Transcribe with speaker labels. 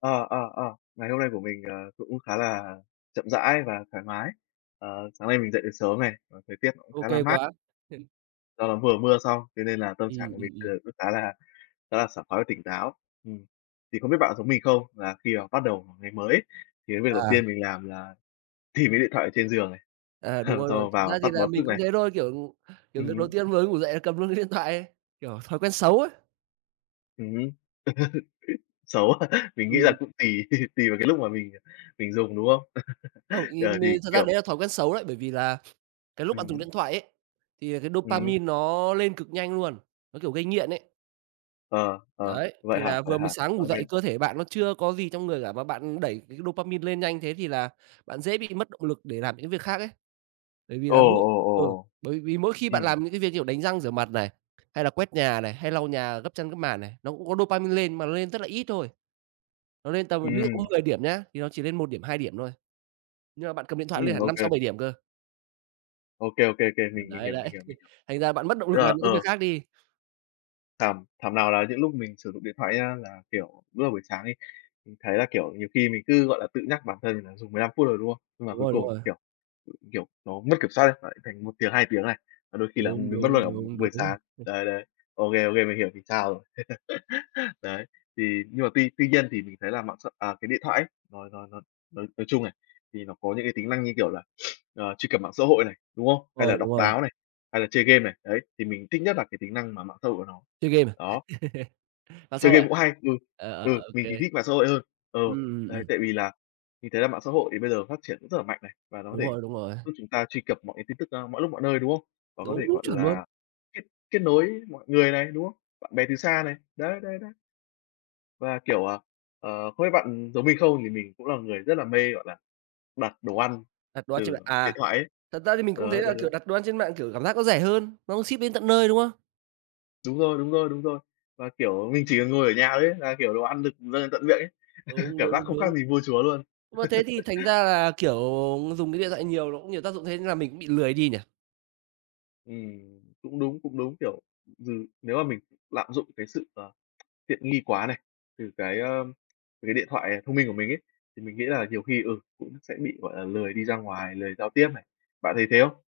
Speaker 1: Ờ, ờ, ờ. Ngày hôm nay của mình, ờ, cũng khá là chậm rãi và thoải mái. Ờ, sáng nay mình dậy được sớm này, còn thời tiết nó cũng
Speaker 2: Ô
Speaker 1: khá là
Speaker 2: kê
Speaker 1: mát.
Speaker 2: quá.
Speaker 1: Do nó vừa mưa xong thế nên là tâm trạng
Speaker 2: Ừm,
Speaker 1: của mình,
Speaker 2: ừm, ừm.
Speaker 1: ừ, nó khá là khá là sảng khoái và tỉnh táo. Ừm, thì không biết bạn có giống mình không là khi mà bắt đầu một ngày mới, thì cái việc đầu
Speaker 2: À.
Speaker 1: tiên mình làm là tìm cái điện thoại ở trên giường này,
Speaker 2: À, đúng
Speaker 1: xong
Speaker 2: rồi, đúng rồi.
Speaker 1: rồi
Speaker 2: Thật
Speaker 1: vào
Speaker 2: ra thì
Speaker 1: tắt
Speaker 2: là
Speaker 1: báo
Speaker 2: mình
Speaker 1: thức
Speaker 2: cũng
Speaker 1: này.
Speaker 2: thế thôi, kiểu, kiểu,
Speaker 1: Ừm
Speaker 2: việc đầu
Speaker 1: hứm.
Speaker 2: tiên mới ngủ dậy là cầm luôn cái điện thoại ấy, kiểu, thói quen xấu ấy.
Speaker 1: Ừm hứm. Xấu quá. Mình nghĩ là
Speaker 2: Ừm.
Speaker 1: cũng tùy tùy vào cái lúc mà mình mình dùng, đúng không?
Speaker 2: Không, ý
Speaker 1: Rồi
Speaker 2: mì
Speaker 1: thì,
Speaker 2: thật ra
Speaker 1: kiểu
Speaker 2: đấy là thói quen xấu đấy, bởi vì là cái lúc bạn
Speaker 1: Ừm
Speaker 2: dùng
Speaker 1: hứm.
Speaker 2: điện thoại ấy, thì cái
Speaker 1: Ừm.
Speaker 2: dopamine nó lên cực nhanh luôn, nó, kiểu, gây nghiện ấy.
Speaker 1: Ờ, ờ,
Speaker 2: Đấy,
Speaker 1: vậy
Speaker 2: thì
Speaker 1: hả?
Speaker 2: là
Speaker 1: Vậy
Speaker 2: vừa mới
Speaker 1: hả?
Speaker 2: sáng ngủ
Speaker 1: Ô
Speaker 2: dậy
Speaker 1: kê.
Speaker 2: cơ thể bạn nó chưa có gì trong người cả và bạn đẩy cái dopamine lên nhanh thế thì là bạn dễ bị mất động lực để làm những việc khác ấy. Bởi vì
Speaker 1: Ồ,
Speaker 2: là mỗi
Speaker 1: ồ, ồ,
Speaker 2: ừ,
Speaker 1: ồ!
Speaker 2: bởi vì mỗi khi bạn
Speaker 1: Ừm
Speaker 2: làm những cái việc như kiểu đánh răng rửa mặt này, hay là quét nhà này, hay lau nhà gấp chăn gấp màn này, nó cũng có dopamine lên mà nó lên rất là ít thôi. Nó lên tầm ví dụ có
Speaker 1: Ừm.
Speaker 2: 10 điểm nhá, thì nó chỉ lên 1 điểm, 2 điểm thôi. Nhưng mà bạn cầm điện thoại lên
Speaker 1: Ừm,
Speaker 2: là
Speaker 1: ô
Speaker 2: năm sáu
Speaker 1: kê.
Speaker 2: bảy điểm cơ.
Speaker 1: Ô kê, ô kê, ô kê,
Speaker 2: Ờ,
Speaker 1: mình mình
Speaker 2: đấy,
Speaker 1: hiểu,
Speaker 2: đấy,
Speaker 1: mình hiểu, mình hiểu.
Speaker 2: thành ra bạn mất động
Speaker 1: Tức
Speaker 2: lực
Speaker 1: là,
Speaker 2: làm những cái việc
Speaker 1: ờ
Speaker 2: khác đi.
Speaker 1: Thảm thảm nào là những lúc mình sử dụng điện thoại nhá là, kiểu, lúc mà buổi sáng ấy, mình thấy là, kiểu, nhiều khi mình cứ, gọi là, tự nhắc bản thân mình là dùng 15 phút thôi, đúng không? Nhưng mà
Speaker 2: Đúng
Speaker 1: cuối
Speaker 2: rồi, đúng
Speaker 1: cùng,
Speaker 2: rồi.
Speaker 1: kiểu, kiểu, nó mất kiểm soát ấy, lại thành 1 tiếng, 2 tiếng này. Và đôi khi là
Speaker 2: Đúng,
Speaker 1: mình mất
Speaker 2: đúng,
Speaker 1: luôn, ừm,
Speaker 2: đúng,
Speaker 1: buổi
Speaker 2: đúng.
Speaker 1: sáng.
Speaker 2: [unintelligible]
Speaker 1: Đấy, đấy. OK, OK, mình hiểu vì sao rồi. Đấy, thì nhưng mà tuy tuy nhiên thì mình thấy là mạng xã à, cái điện thoại ấy nó nó nó, nói nói chung này, thì nó có những cái tính năng như, kiểu là, ờ, truy cập mạng xã hội này, đúng không? Hay
Speaker 2: Rồi,
Speaker 1: là
Speaker 2: đúng
Speaker 1: đọc
Speaker 2: rồi.
Speaker 1: báo này, hay là chơi game này. Đấy, thì mình thích nhất là cái tính năng mà mạng xã hội của nó.
Speaker 2: Chơi game à?
Speaker 1: Đó.
Speaker 2: À, sao
Speaker 1: Chơi
Speaker 2: vậy?
Speaker 1: game cũng hay, ừ,
Speaker 2: Ờ, ờ,
Speaker 1: ừ,
Speaker 2: ô
Speaker 1: mình thì
Speaker 2: kê.
Speaker 1: thích mạng xã hội hơn. Ừ,
Speaker 2: Ừm, ừm,
Speaker 1: đấy,
Speaker 2: ừm.
Speaker 1: tại vì là mình thấy là mạng xã hội thì bây giờ phát triển rất là mạnh này, và nó có
Speaker 2: Đúng
Speaker 1: thể
Speaker 2: rồi, đúng rồi.
Speaker 1: giúp chúng ta truy cập mọi cái tin tức, ơ, mọi lúc mọi nơi, đúng không? Và có thể,
Speaker 2: Đúng, đúng,
Speaker 1: gọi
Speaker 2: chuẩn luôn.
Speaker 1: là, kết kết nối mọi người này, đúng không? Bạn bè từ xa này. Đấy, đấy, đấy. Và, kiểu, ờ, ờ, không biết bạn giống mình không thì mình cũng là người rất là mê, gọi là, đặt đồ ăn
Speaker 2: Đặt đồ ăn trên
Speaker 1: từ,
Speaker 2: mạng,
Speaker 1: ờ,
Speaker 2: à,
Speaker 1: điện thoại ấy.
Speaker 2: thật ra thì mình cũng thấy
Speaker 1: Đấy,
Speaker 2: là,
Speaker 1: đấy,
Speaker 2: kiểu,
Speaker 1: đấy.
Speaker 2: đặt đồ ăn trên mạng, kiểu, cảm giác nó rẻ hơn, nó cũng ship đến tận nơi, đúng không?
Speaker 1: Đúng rồi, đúng rồi, đúng rồi. Và, kiểu, mình chỉ cần ngồi ở nhà thôi ấy, là, kiểu, đồ ăn được dâng lên tận miệng ấy.
Speaker 2: Đúng,
Speaker 1: Cảm giác
Speaker 2: đúng,
Speaker 1: không khác
Speaker 2: đúng.
Speaker 1: gì vua chúa luôn.
Speaker 2: Mà thế thì thành ra là, kiểu, mà dùng cái điện thoại nhiều nó cũng nhiều tác dụng thế là mình cũng bị lười đi nhỉ?
Speaker 1: Ừm, cũng đúng, cũng đúng, kiểu, ừm, nếu mà mình lạm dụng cái sự, ờ, tiện nghi quá này, từ cái, ơ, cái điện thoại thông minh, ờ, của mình ấy, thì mình nghĩ là nhiều khi ừ, cũng sẽ bị, gọi là, lười đi ra ngoài, lười giao tiếp này. Bạn thấy thế không?